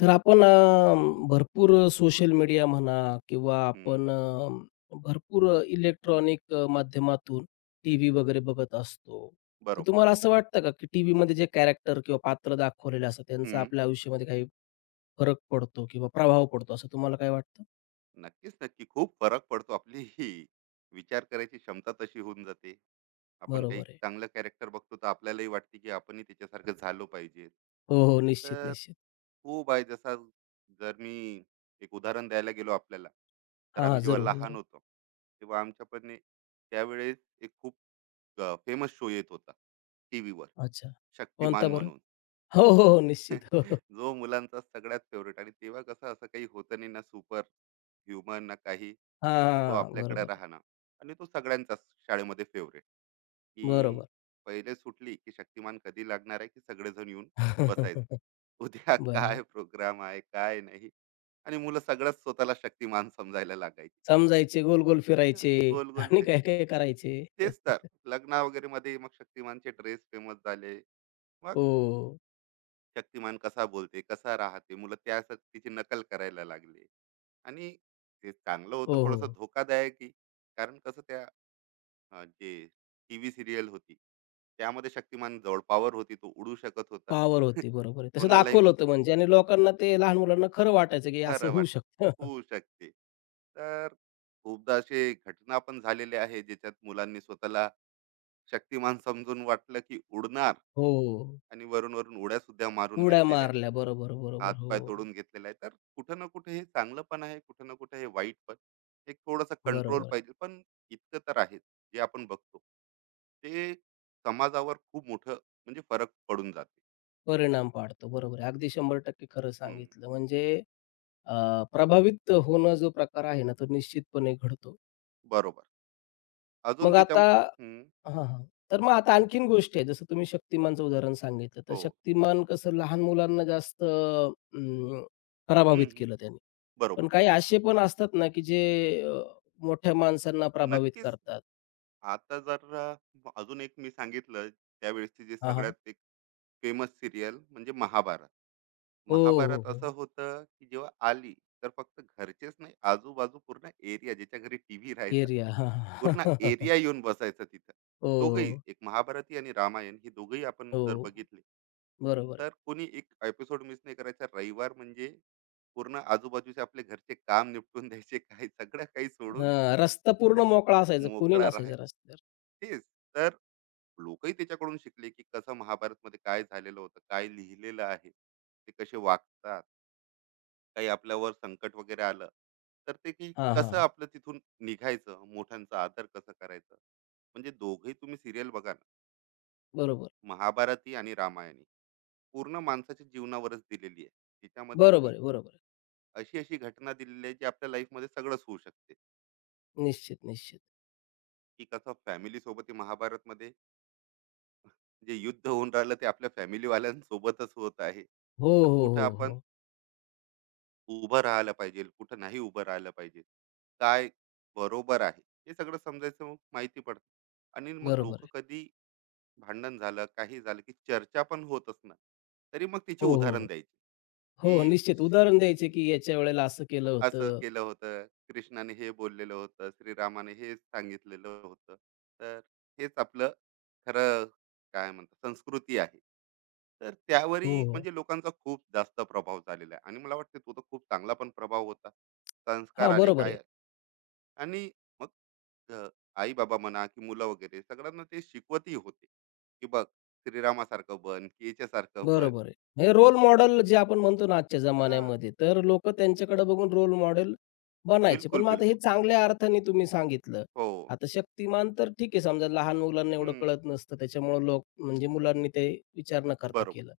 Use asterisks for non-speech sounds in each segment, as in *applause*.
तर आपण भरपूर सोशल मीडिया म्हणा किंवा हं, आपण भरपूर इलेक्ट्रॉनिक माध्यमातून टीव्ही वगैरे बघत असतो. तर बरोबर. तुम्हाला असं वाटतं का, की टीव्हीमध्ये जे कॅरेक्टर किंवा पात्र दाखवलेले असतात, त्यांचा हं. आपल्या आयुष्यामध्ये काही फरक पडतो किंवा प्रभाव पडतो, असं तुम्हाला काय वाटतं? नक्कीच, नक्की. खूप फरक पडतो. आपली ही विचार करायची क्षमता तशी होऊन जाते. आपण काही बरोबर आहे. चांगलं कॅरेक्टर बघतो, तर आपल्यालाही वाटते, की आपणही त्याच्यासारखं झालो पाहिजे. हो, हो. निश्चित, तर निश्चित. खूप आहे. जसा जर मी एक उदाहरण द्यायला गेलो आपल्याला, तर हां, आम्ही हां. जेव्हा जरूर, लहान जरूर. होतो, तेव्हा आमच्या पण एक, त्यावेळेस एक खूप फेमस शो येत होता टीव्हीवर, अच्छा. कोणता शक्तिमान बरं? म्हणून. हो, हो, हो. निश्चित. हो, हो. जो मुलांचा सगळ्यात फेवरेट, आणि तेव्हा कसं असं काही होतं नाही ना, सुपर ह्युमन ना काही, हां, हां, जो हां. आपल्याकडे बरोबर आहे. राहणार. आणि तो सगळ्यांचाच शाळेमध्ये फेवरेट, की बरोबर. पहिले सुटली की शक्तिमान कधी लागणार आहे, की सगळेजण येऊन बसायचं. *laughs* उद्या *laughs* बरोबर. काय प्रोग्राम आहे, काय नाही. आणि मुलं सगळंच स्वतःला शक्तिमान समजायला लागायची. समजायचे, गोल-गोल हा, फिरायचे गोल गोल आणि फिर. काय-काय करायचे. तेच तर. लग्न वगैरे मध्ये मग शक्तिमानचे ड्रेस फेमस झाले. हो, शक्तिमान कसा बोलते, कसा राहते, मुलं त्या तिची नकल करायला लागले. आणि ते चांगलं होतं, हो, थोडंसं हो. धोकादायकही. कारण कसं त्या जे TV सिरियल होती, त्यामध्ये शक्तिमान जवळपावर होती, तो उडू शकत होता. पॉवर होती. *laughs* बरोबर आहे. तसं कोणालाही दाखवलं होतं म्हणजे आणि लोकांना ते लहान मुलांना खरं वाटायचं, की असं खरं होऊ वाट, शकतं. *laughs* होऊ शकते, तर खूपदा असे घटना पण झालेले आहे, ज्याच्यात मुलांनी स्वतःला शक्तिमान समजून वाटलं की उडणार. हो. आणि वरून वरून उड्या सुद्धा मारून उड्या घेतलेल्या आहे. मारल्या. बरोबर, हात बरोबर. पाय हो. तोडून घेतलेला आहे. तर कुठं ना कुठे हे चांगलं पण आहे, कुठं ना कुठे हे वाईट पण. एक थोडासा कंट्रोल बरोबर आहे. पाहिजे पण. इतकं तर आहेच, जे आपण बघतो, ते समाजावर खूप मोठं, म्हणजे फरक पडून जाते. परिणाम पाडतो. बरोबर आहे. अगदी 100% खरं हम्म, सांगितलं. म्हणजे अ, प्रभावित होणं जो प्रकार आहे ना, तो निश्चितपणे घडतो. बरोबर. अजून मग त्याच्या आता हम्म. हां, हां. तर मग आता आणखीन गोष्टी आहेत. जसं तुम्ही शक्तिमानचं उदाहरण सांगितलं. तर हो. शक्तिमान कसं लहान मुलांना जास्त हम्म, प्रभावित हम्म, केलं त्याने. पण बरोबर. काही असे पण असतात ना, की जे अ, मोठ्या माणसांना प्रभावित नक्कीच. करतात. आता जर अजून एक मी सांगितलं, त्यावेळेसची जे हां, हां. सगळ्यात एक फेमस सिरियल म्हणजे महाभारत. हो, हो, महाभारत असं हो. होतं, की जेव्हा आली, तर फक्त घरचेच नाही, आजूबाजू पूर्ण एरिया, ज्याच्या घरी टीव्ही राहायचा, एरिया. हां, हां. पूर्ण *laughs* एरिया येऊन बसायचा तिथं. दोघही हो, एक, महाभारती आणि रामायण, हे दोघही आपण हो. जर बघितले, बरोबर आहे. तर कोणी एक एपिसोड मिस नाही करायचा. रविवार म्हणजे पूर्ण आजूबाजूचे आपले घरचे काम निपटून द्यायचे, काही सगळं काही सोडून, हां, रस्ता पूर्ण मोकळा असायचा. कोणी मोकळा नसायचं राहायचा. रस्त्यावर. तेच तर, लोकही त्याच्याकडून शिकले, की कसं महाभारत मध्ये काय झालेलं होतं, काय लिहिलेलं आहे, ते कसे वागतात. काही आपल्यावर संकट वगैरे आलं, तर ते, की हां, कसं हां. आपलं तिथून निघायचं, मोठ्यांचा आदर कसं करायचं. म्हणजे दोघही तुम्ही सिरियल बघा ना, बरोबर. महाभारती आणि रामायणी, पूर्ण माणसाच्या जीवनावरच दिलेली आहे. त्याच्यामध्ये बरोबर आहे, बरोबर आहे. अशी अशी घटना दिलेली आहे, जी आपल्या लाईफमध्ये सगळंच होऊ शकते. निश्चित, निश्चित. की कसं फॅमिली सोबत महाभारत मध्ये जे युद्ध होऊन राहिलं, ते आपल्या फॅमिलीवाल्यांसोबतच होत आहे. हो, तर हो, कुठं हो, आपण हो. उभं राहायला पाहिजे, कुठं नाही उभं राहायला पाहिजे. काय बरोबर आहे, हे सगळं समजायचं, मग माहिती पडतं. आणि मग बरोबर लोकं आहे. कधी भांडण झालं, काही झालं, की चर्चा पण होत असणार, तरी मग तिची हो, उदाहरण हो. द्यायची, हो, हो, की निश्चित उदाहरण द्यायचे, की याच्या वेळेला असं केलं असं होतं. केलं होतं, कृष्णाने हे बोललेलं होतं, श्रीरामाने हे सांगितलेलं होतं. तर हेच आपलं खरं, काय म्हणतात, संस्कृती आहे. तर हो, त्यावरही हो. म्हणजे लोकांचा खूप जास्त प्रभाव झालेला आहे, आणि मला वाटते तो तर खूप चांगला पण प्रभाव होता. संस्कार हां, आले, बरोबर काय आहे. आले. आणि मग अ, आई-बाबा म्हणा, की मुलं वगैरे, सगळ्यांना ते शिकवतही होते, की बघ, श्रीरामासारखं बन, की याच्यासारखं बन. बरोबर आहे. हे रोल मॉडेल जे आपण म्हणतो ना आजच्या हां, जमान्यामध्ये, तर लोकं त्यांच्याकडे बघून रोल मॉडेल बनायचे. पण बिलकुल, मग आता हे बिलकुल. चांगल्या अर्थाने तुम्ही सांगितलं. हो. आता शक्तिमान तर ठीक आहे समजा लहान मुलांना एवढं हं. कळत नसतं, त्याच्यामुळे लोक म्हणजे मुलांनी ते विचार न करता बरोबर. केलं.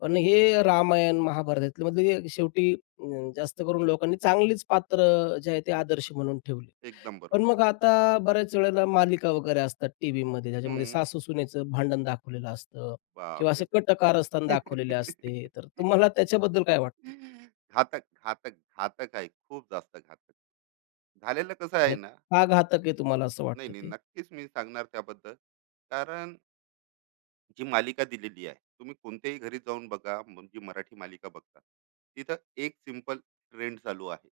पण हे रामायण, महाभारतातले म्हणजे शेवटी अ, जास्त करून लोकांनी चांगलीच पात्र जे आहे ते हम्म, आदर्श म्हणून ठेवली. एकदम बरोबर. पण मग आता बऱ्याच वेळेला मालिका वगैरे असतात टीव्हीमध्ये, ज्याच्यामध्ये हं. सासू-सुनेचं भांडण दाखवलेलं असतं किंवा बापरे! असे कट कारस्थान दाखवलेले *laughs* असते. तर तुम्हाला त्याच्याबद्दल काय वाटतं? घातक, घातक, घातक आहे. खूप जास्त घातक. झालेलं कसं आहे आणि ना. का घातक आहे तुम्हाला असं नाही, वाटतं नाही. ते? नक्कीच मी सांगणार त्याबद्दल. कारण जी मालिका दिलेली आहे, तुम्ही कोणत्याही घरी जाऊन बघा, जी मराठी मालिका बघता. तिथं एक सिम्पल ट्रेंड चालू आहे.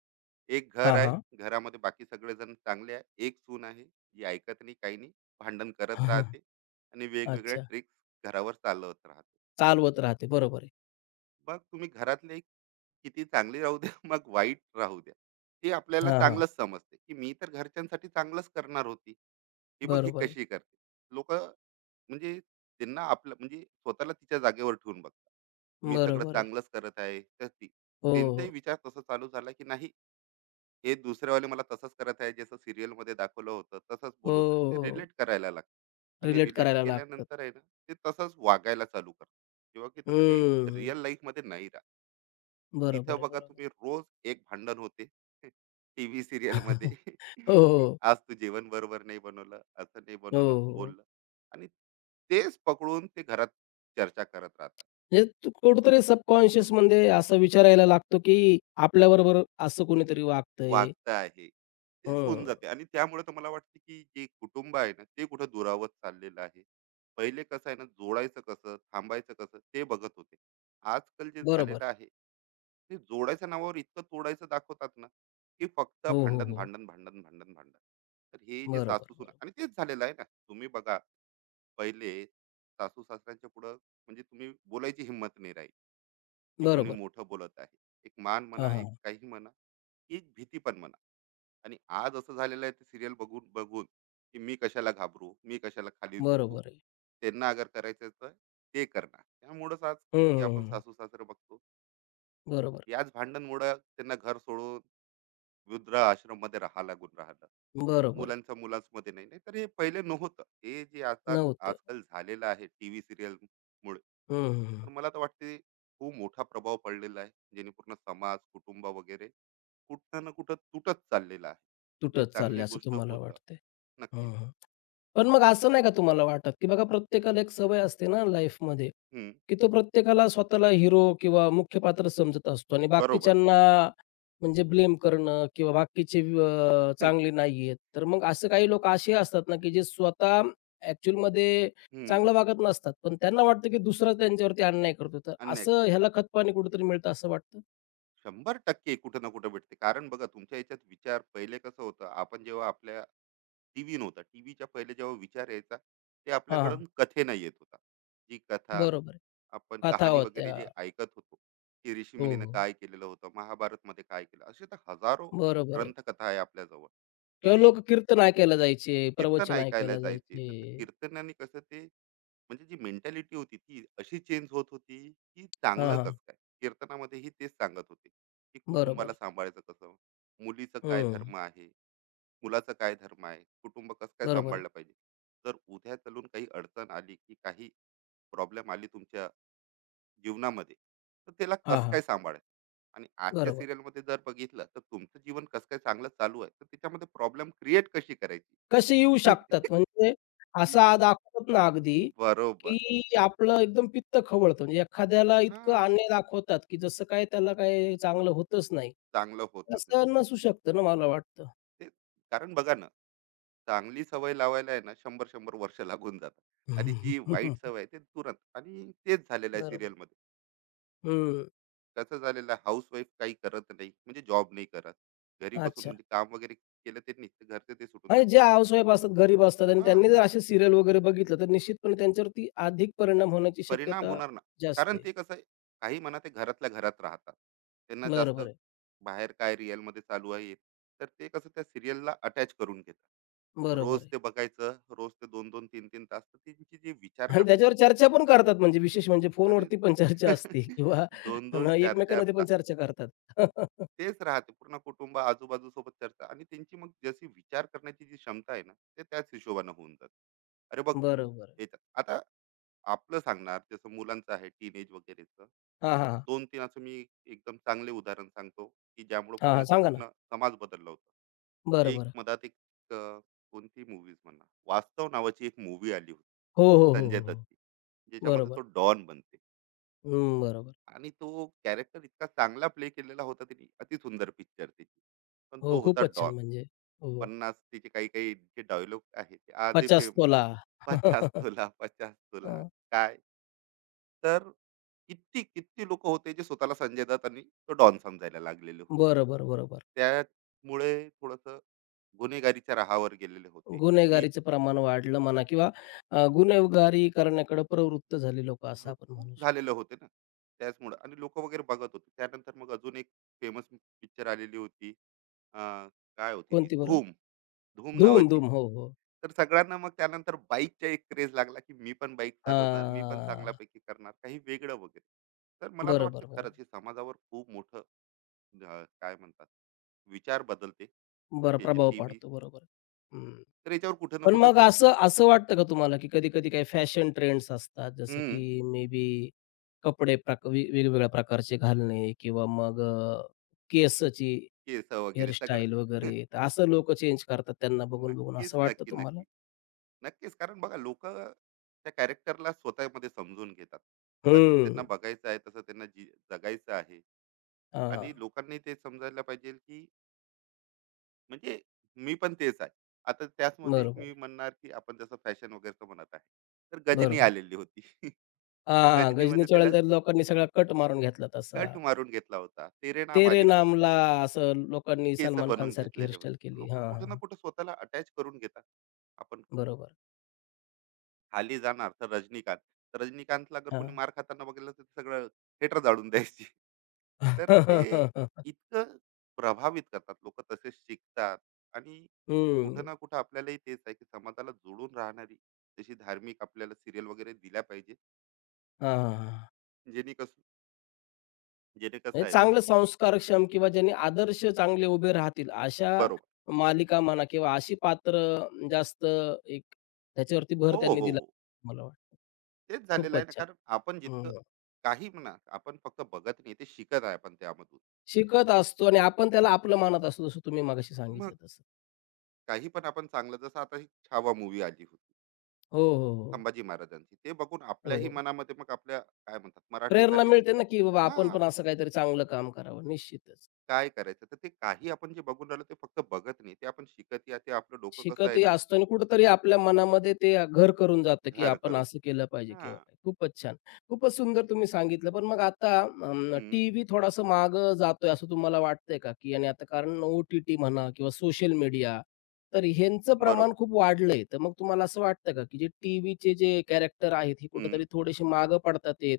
एक घर हां, आहे, हां. घरामध्ये बाकी सगळेजण चांगले आहे. एक सून आहे, जी ऐकत नाही, काही नाही. भांडण करत *laughs* राहते, आणि वेगवेगळ्या अच्छा. ट्रिक्स घरावर चालवत राहते. चालवत राहते. बरोबर आहे. मग तुम्ही घरातले किती चांगले राहू द्या, *laughs* मग वाईट राहू द्या, ते आपल्याला हां, हां. चांगलंच समजते, की मी तर घरच्यांसाठी चांगलंच करणार होती. हे बघ, ही बरोबर आहे. कशी करते. लोक म्हणजे त्यांना आपलं, म्हणजे स्वतःला तिच्या जागेवर ठेवून बघतात. मी सगळं बरोबर आहे. चांगलंच करत आहे, तर ती. हो, त्यांचाही हो. विचार तसा चालू झाला की नाही, हे दुसरेवाले मला तसंच करत आहे, जसं सिरियल मध्ये दाखवलं होतं तसंच बोलवत आहे, ते हो. रिलेट करायला लागतं, आणि रिलेट रिलेट करायला लागतात. केल्यानंतर आहे ना, ते तसंच वागायला चालू करतं, किंवा की तसं काही हम्म. रिअल लाईफ मध्ये नाही राहत. तिथं बरोबर आहे, बघा बरोबर. तुम्ही, रोज एक भांडण होते *laughs* टीव्ही सिरियल मध्ये, *laughs* *laughs* की हो. आज तू जेवण बरोबर नाही बनवलं, असं नाही हो, बनवलं, हो. हो. बोललं, आणि तेच पकडून ते घरात चर्चा करत राहतात. म्हणजे कुठेतरी सबकॉन्शियस मध्ये असा विचार यायला लागतो, की आपल्याबरोबर असं कोणीतरी वागतंय. वागता आहे, तेच होऊन हं, जाते, आणि त्यामुळे तर मला वाटते, की जे कुटुंब आहे ना, ते कुठं दुरावत चाललेलं आहे. पहिले कसं आहे ना, जोडायचं कसं, थांबायचं कसं, ते बघत होते. आजकाल जे बरोबर झालेलं आहे. आहे, ते जोडायच्या नावावर इतकं तोडायचं दाखवतात ना, की फक्त हो, हो, भांडण, हो. भांडण, भांडण, भांडण, भांडण. तर हे जे बरोबर, सासू सुना, बरोबर. आणि तेच झालेलं आहे ना, तुम्ही बघा. पहिले सासू सासऱ्यांच्या पुढं म्हणजे तुम्ही बोलायची हिंमत नाही राहील, की कोणी बरोबर. मोठं बोलत आहे. एक मान हां, म्हणा, एक हां. काही म्हणा, एक भीती पण म्हणा. आणि आज असं झालेलं आहे, ते सिरियल बघून बघून, की मी कशाला घाबरू, मी कशाला खाली झुकू. बरोबर आहे. त्यांना अगर करायचं तर ते करणार. त्यामुळंच आज हं, किती हं, आपण हं. सासू सासरे बघतो, बरोबर, याच भांडणमुळं त्यांना घर सोडून वृद्ध आश्रममध्ये राहा लागून राहिलं. बरोबर आहे. मुलांचं मुलांमध्ये नाही, नाही, तर हे पहिले नव्हतं, हे जे आता नव्हतं. आजकाल झालेलं आहे टीव्ही सिरियल मुळे, हं, हं, हं. तर मला तर वाटते खूप मोठा प्रभाव पडलेला आहे, जेणे पूर्ण समाज, कुटुंब वगैरे कुठं ना कुठं तुटत चाललेला आहे, जी तुटत चाललंय चांगली असं गोष्ट तुम्हाला होतं. वाटतंय. नक्कीच. हं, पण मग असं नाही का तुम्हाला वाटत, की बघा प्रत्येकाला एक सवय असते ना लाईफमध्ये, हम्म. की तो प्रत्येकाला स्वतःला हिरो किंवा मुख्य पात्र समजत असतो आणि बरोबर. बाकीच्यांना म्हणजे ब्लेम करणं किंवा बाकीचे *laughs* चांगले नाहीयेत. तर मग असं काही लोक असे असतात ना, की जे स्वतः ॲक्चुअलमध्ये हम्म. चांगलं वागत नसतात, पण त्यांना वाटतं, की दुसरा त्यांच्यावरती अन्याय करतो. तर अन्याय का असं ह्याला खतपाणी कुठेतरी मिळतं असं वाटतं? 100% कुठं ना कुठं भेटते, कारण बघा तुमच्या याच्यात विचार पहिले कसं होतं. आपण जेव्हा आपल्या, टीव्ही नव्हता, टीव्हीच्या पहिले, जेव्हा विचार यायचा, ते हां, हां. आपल्याकडून कथेनं येत होता. जी कथा, बरोबर आहे. आपण कथा कहाणी होत्या. वगैरे जे ऐकत होतो, की हो, ऋषीमुनीनं हो. काय केलेलं होतं, महाभारतमध्ये काय केलं, असे तर हजारो बरोबर आहे. ग्रंथकथा आहे आपल्याजवळ. तेव्हा की लोक कीर्तन ऐकायला जायचे, कीर्तन प्रवचन ऐकायला ऐकायला जायचे, तर त्या जायचे. कीर्तनाने कसं ते, म्हणजे जी मेंटॅलिटी होती, ती अशी चेंज होत होती, की हां, चांगलं हां. कसं काय. कीर्तनामध्येही तेच सांगत होते, की बरोबर कुटुंबाला आहे. सांभाळायचं कसं, मुलीचं काय हं. धर्म आहे, मुलाचा काय धर्म आहे, कुटुंब कसं काय बरोबर आहे. सांभाळलं पाहिजे. तर उद्या चालून काही अडचण आली, की काही प्रॉब्लेम आली तुमच्या जीवनामध्ये, तर त्याला हां, कसं हां. काय सांभाळायचं. आणि आजच्या बरोबर. सिरियलमध्ये जर बघितलं, तर तुमचं जीवन कसं काय चांगलं चालू आहे, तर त्याच्यामध्ये प्रॉब्लेम क्रिएट कशी करायची. कसे येऊ शकतात म्हणजे असा *laughs* दाखवतात ना अगदी, बरोबर. की आपलं एकदम पित्त खवळतं. म्हणजे एखाद्याला हा, इतकं अन्याय दाखवतात, की जसं काय त्याला काही चांगलं होतच नाही. चांगलं होतच नाही तसं नसू शकतं ना मला वाटतं. ते. कारण बघा ना, चांगली सवय लावायला आहे ना, शंभर शंभर वर्ष लागून जातात, आणि जी वाईट *laughs* सवय आहे ते तुरंत, आणि तेच झालेलं आहे बरोबर. सिरियलमध्ये. हं. कसं झालेलं आहे, हाऊसवाईफ काही करत नाही, म्हणजे जॉब नाही करत, घरी बसून अच्छा. म्हणजे काम वगैरे केलं ते नाही, ते घरचे ते सुटून जात. आणि जे हाउसवाईफ असतात, गरीब असतात आणि हा, त्यांनी जर असे सीरियल वगैरे बघितलं, तर निश्चितपणे त्यांच्यावरती अधिक परिणाम होण्याची परिणाम शक्यता होणार ना, जास्त कारण आहे. ते कसं आहे, काही म्हणा ते घरातल्या घरात राहतात, त्यांना जास्त बरोबर आहे, बाहेर काय रिअल मध्ये चालू आहे. तर ते कसं त्या सिरियलला अटॅच करून घेतात, रोज बरोबर आहे. ते बघायचं, रोज ते दोन दोन तीन तीन तास, तर त्यांची जी विचार आणि करण्याची. त्याच्यावर चर्चा पण करतात म्हणजे विशेष म्हणजे अरे, फोनवरती पण चर्चा असते *laughs* किंवा दोन न दोन चार चार एकमेकांमध्ये पण तास. चर्चा करतात. *laughs* तेच राहते, पूर्ण कुटुंब आजूबाजूसोबत चर्चा, आणि त्यांची मग जशी विचार करण्याची जी क्षमता आहे ना, ते त्याच हिशोबानं होऊन जाते. अरे बघ, बरोबर. याच्यात आता आपलं सांगणार, जसं मुलांचं आहे, टीनेज वगैरेचं. हां, हां, हां. दोन तीन असं मी एकदम चांगले उदाहरण सांगतो, की ज्यामुळे हां, हां. पूर्णचं सांगा ना. पूर्ण समाज बदलला होता, बरं, एक बरं. मधात एक. अं, कोणती मूवीज म्हणा, वास्तव नावाची एक मूवी आली हो, हो, होती हो, संजय हो, हो. दत्तची, ज्याच्यामध्ये बरोबर. तो डॉन बनते. हं, बरोबर. आणि तो कॅरेक्टर इतका चांगला प्ले केलेला होता त्यांनी, अतिसुंदर पिक्चर त्याची, पण हो, तो होता खूपच छान डॉन. म्हणजे. हो, 50 त्याचे काही काही जे डायलॉग आहे, ते आजही 50 फेम. तोला. पचास *laughs* हां. तोला, पचास तोला, काय. तर किती किती लोक होते, जे स्वतःला संजय दत्त आणि तो डॉन समजायला लागलेले होते, बरोबर, बरोबर. त्यामुळे थोडस गुन्हेगारीच्या राहावर गेलेले होते. मी. गुन्हेगारीचं प्रमाण वाढलं म्हणा किंवा गुन्हेगारी करण्याकडे प्रवृत्त झाली लोक असं हो, आपण खूप म्हणू शकतो. झालेलं होते ना त्याचमुळं, आणि लोक वगैरे बघत होते. त्यानंतर मग अजून एक फेमस पिक्चर आलेली होती. अं, काय होती ती, कोणती बरं? धूम, धूम धूम, नावाची. धूम. हो, हो. तर सगळ्यांना मग त्यानंतर बाईकचा एक क्रेज लागला, की मी पण बाईक चालवणार, मी पण हां. चांगल्यापैकी करणार काही वेगळं वगैरे. तर मला तर बरोबर, वाटतं बरोबर. खरंच, हे समाजावर खूप मोठं काय म्हणतात, विचार बदलते, बरं हे जे प्रभाव टीव्ही. पाडतो. बरोबर. हं. तर याच्यावर कुठं ना पण कुठं मग असं असं वाटतं का तुम्हाला, की कधी-कधी काही फॅशन ट्रेंड्स असतात जसं हम्म. की मे बी कपडे प्रक वे वेगवेगळ्या प्रकारचे घालणे किंवा मग केसाची केस वगैरे हेअरस्टाईल सगळं. वगैरे *laughs* तर असं लोकं चेंज करतात त्यांना बघून-बघून नक्कीच, असं वाटतं नक्की, तुम्हाला? नक्की. नक्कीच, कारण बघा लोकं त्या कॅरेक्टरला स्वतःमध्ये समजून घेतात. तसंच हं. त्यांना बघायचं आहे, तसं त्यांना जी जगायचं आहे. हां. आणि लोकांनी ते समजायला पाहिजे, की म्हणजे मी पण तेच आहे. आता त्याचमध्ये एक मी बरोबर म्हणणार, की आपण जसं फॅशन वगैरेचं म्हणत आहे. तर गजनी बरोबर. आलेली होती. *laughs* त्या हां, गजनीमध्ये गजनीच्या त्याला वेळेला तर लोकांनी सगळा कट मारून घेतला तसा. कट मारून घेतला होता. तेरे नाम 'तेरे आली, नाम'ला असं लोकांनी केस सलमान बनवून खानसारखी घेतलेले हेअरस्टाईल होते. केली. लोकं हां, हां, कुठे ना हां. कुठे स्वतःला अटॅच करून घेतात. आपण बरोबर. खाली जाणार तर रजनीकांत. तर रजनीकांतला जर कोणी हां. मार खाताना बघितलं, तर सगळं थिएटर जाळून *laughs* द्यायची. तर ते *laughs* इतकं प्रभावित करतात. लोकं तसे शिकतात. आणि कुठं हं. ना कुठं आपल्यालाही तेच आहे, की समाजाला जोडून राहणारी तशी धार्मिक आपल्याला सीरियल वगैरे दिल्या पाहिजे. हां, हां, हां. *laughs* जेणे कसं, जेणे कसं म्हणजे आहे ना. चांगलं संस्कारक्षम किंवा ज्यांनी आदर्श चांगले उभे राहतील अशा बरोबर. मालिका म्हणा किंवा अशी पात्र जास्त एक त्याच्यावरती भर हो, हो. त्यांनी दिला हो. मला वाटतं. तेच झालेलं खूपच आहे ना, छान. कारण आपण जितकं हं. काही म्हणा, आपण फक्त बघत नाही, ते शिकत आहे आपण त्यामधून. शिकत असतो आणि आपण त्याला आपलं मानत असतो जसं तुम्ही मगाशी मग सांगितलं तसं. काही पण आपण चांगलं, जसं आता ही छावा मूव्ही आली होती. हो, हो, हो. संभाजी महाराजांची, ते बघून आपल्याही हो. मनामध्ये, मग आपल्या काय म्हणतात, प्रेरणा मराठीसाठी. मिळते ना, की बाबा हा, आपण पण असं काहीतरी चांगलं काम करावं. निश्चितच. काय करायचं तर ते, काही आपण जे बघून राहिलो, ते फक्त बघत नाही, ते आपण शिकत या, ते आपलं डोकं कसं आहे शिकतही ना. असतो आणि कुठेतरी आपल्या मनामध्ये ते घर करून जातं, की घर आपण करून, असं केलं पाहिजे हा. किंवा काय. खूपच छान. खूपच सुंदर तुम्ही सांगितलं. पण मग आता हम्म, टीव्ही थोडासा मागं जातोय असं तुम्हाला वाटतंय का? की आणि आता कारण ओ-टी-टी म्हणा किंवा सोशल मीडिया तर ह्यांचं प्रमाण बरोबर. खूप वाढलंय. तर मग तुम्हाला असं वाटतं का, की जे टीव्हीचे जे कॅरेक्टर आहेत, हे हम्म, कुठेतरी थोडेसे मागं पडतात आहेत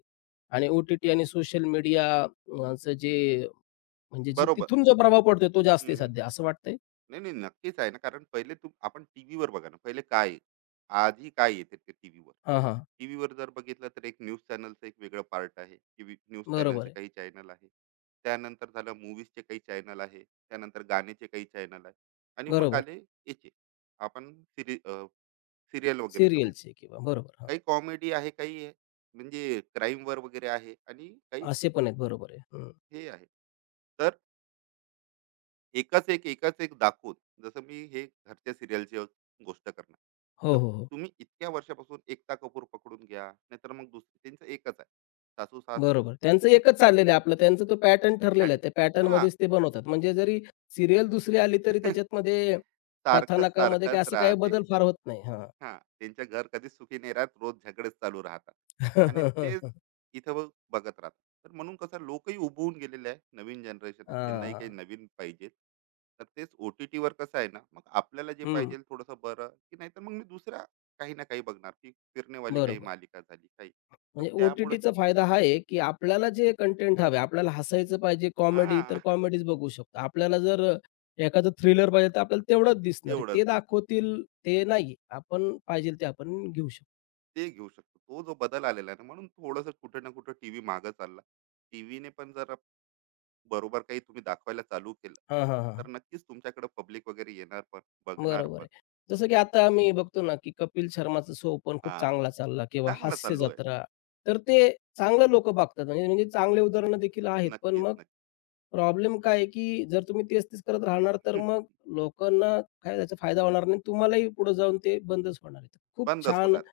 आणि ओ-टी-टी आणि सोशल मीडिया चं जे म्हणजे जी बरोबर. तिथून जो प्रभाव पडतोय तो जास्त आहे हम्म. सध्या असं वाटतंय? नाही, नाही, नक्कीच आहे ना, कारण पहिले आपण टीव्हीवर बघा ना, पहिले काय आहे, आधी काय येते ते टीव्हीवर. हां, हां. टीव्हीवर जर बघितलं, तर एक न्यूज चॅनलचं एक वेगळं पार्ट आहे, की न्यूज बरोबर चॅनलचे आहे. काही चॅनल आहे, त्यानंतर झालं मूवीजचे काही चॅनल आहे, त्यानंतर गाण्याचे काही चॅनल आहे. आणि मग बरोबर. आले याचे, आपण सिरियल वगैरेचं बघू, सीरियलचे किंवा बरोबर हां. काही कॉमेडी आहे, काही म्हणजे क्राईमवर वगैरे आहे, आणि काही असे पण आहेत बरोबर आहे. हं. हे आहे. तर एकाच एक, एकाच एक दाखवून, जसं मी हे घरच्या सिरियलची गोष्ट करणार, तर हो, हो, हो. तुम्ही इतक्या वर्षापासून एकता कपूर पकडून घ्या, नाहीतर मग दुसरी, त्यांचं एकच आहे, सासू सास बरोबर. त्यांचं एकच चाललेलं आहे आपलं त्यांचा तो पॅटर्न ठरलेला भांड. आहे. त्या हा, पॅटर्नमध्येच ते बनवतात. म्हणजे जरी सीरियल दुसरी आली तरी *laughs* त्याच्यामध्ये सारखंच कथानकामध्ये काही सारखंच असं काही राहते. बदल फार होत नाही. हां. हा, त्यांच्या घर कधीच सुखी नाही राहत, रोज झगडेच चालू राहतात. आणि तेच इथं बघत राहतात. तर म्हणून कसं लोकही उभवून गेलेले आहे, नवीन जनरेशन आहे, त्यांनाही काही हां. नवीन पाहिजे. तर तेच OTTवर कसं आहे ना, मग आपल्याला जे हं. पाहिजे *laughs* थोडंसं बरं, की नाहीतर मग मी दुसऱ्या काही ना काही बघणार, की फिरणेवाली काही बरोबर. मालिका झाली, काही. तर म्हणजे त्यामुळे ओ-टी-टीचा फायदा हा आहे, की आपल्याला जे कंटेंट हवे, आपल्याला हसायचं पाहिजे कॉमेडी तर हा. *laughs* कॉमेडीज बघू शकतो. आपल्याला जर एखादं थ्रिलर पाहिजे तर आपल्याला तेवढंच दिसणार आहे. तेवढंच ते दिसत, दाखवतील ते नाही. आपण पाहिजे ते आपण घेऊ शकतो. ते घेऊ शकतो, तो जो बदल आलेला आहे ना, म्हणून थोडंसं कुठे ना कुठं टीव्ही मागं चालला. टीव्हीने पण जर बरोबर काही तुम्ही दाखवायला चालू केलं, हां, हां, हां. तर नक्कीच तुमच्याकडे पब्लिक वगैरे येणार पण, बघणार बरोबर पण. आहे. जसं की तर आता आम्ही बघतो ना, की कपिल शर्माचा शो पण हा, खूप चांगला चालला किंवा चांगलं हास्य चालू आहे. जत्रा. तर ते चांगलं लोकं बघतात म्हणजे म्हणजे चांगले उदाहरणं देखील आहेत. पण नक्कीच, मग नक्की. प्रॉब्लेम काय आहे, की जर तुम्ही तेच-तेच करत राहणार, तर मग *laughs* लोकांना काय त्याचा फायदा होणार नाही. तुम्हालाही पुढे जाऊन ते बंदच होणार आहे. तर खूप बंदच छान होणार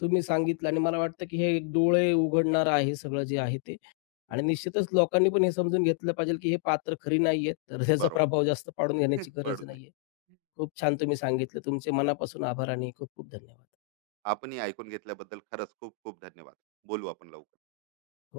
तुम्ही सांगितलं आणि मला वाटतं, की हे एक डोळे उघडणारं आहे सगळं जे आहे ते आहे. आणि हम्म, निश्चितच लोकांनी पण हे समजून घेतलं पाहिजे, की हे पात्र खरी नाहीयेत. तर त्याचा बरोबर. प्रभाव जास्त पाडून घेण्याची *laughs* गरज पडू नये. नाहीये. खूप छान तुम्ही सांगितलं. तुमचे मनापासून आभार आणि खूप खूप धन्यवाद. आपणही ऐकून घेतल्याबद्दल खरंच खूप खूप धन्यवाद. बोलू आपण लवकर. हो.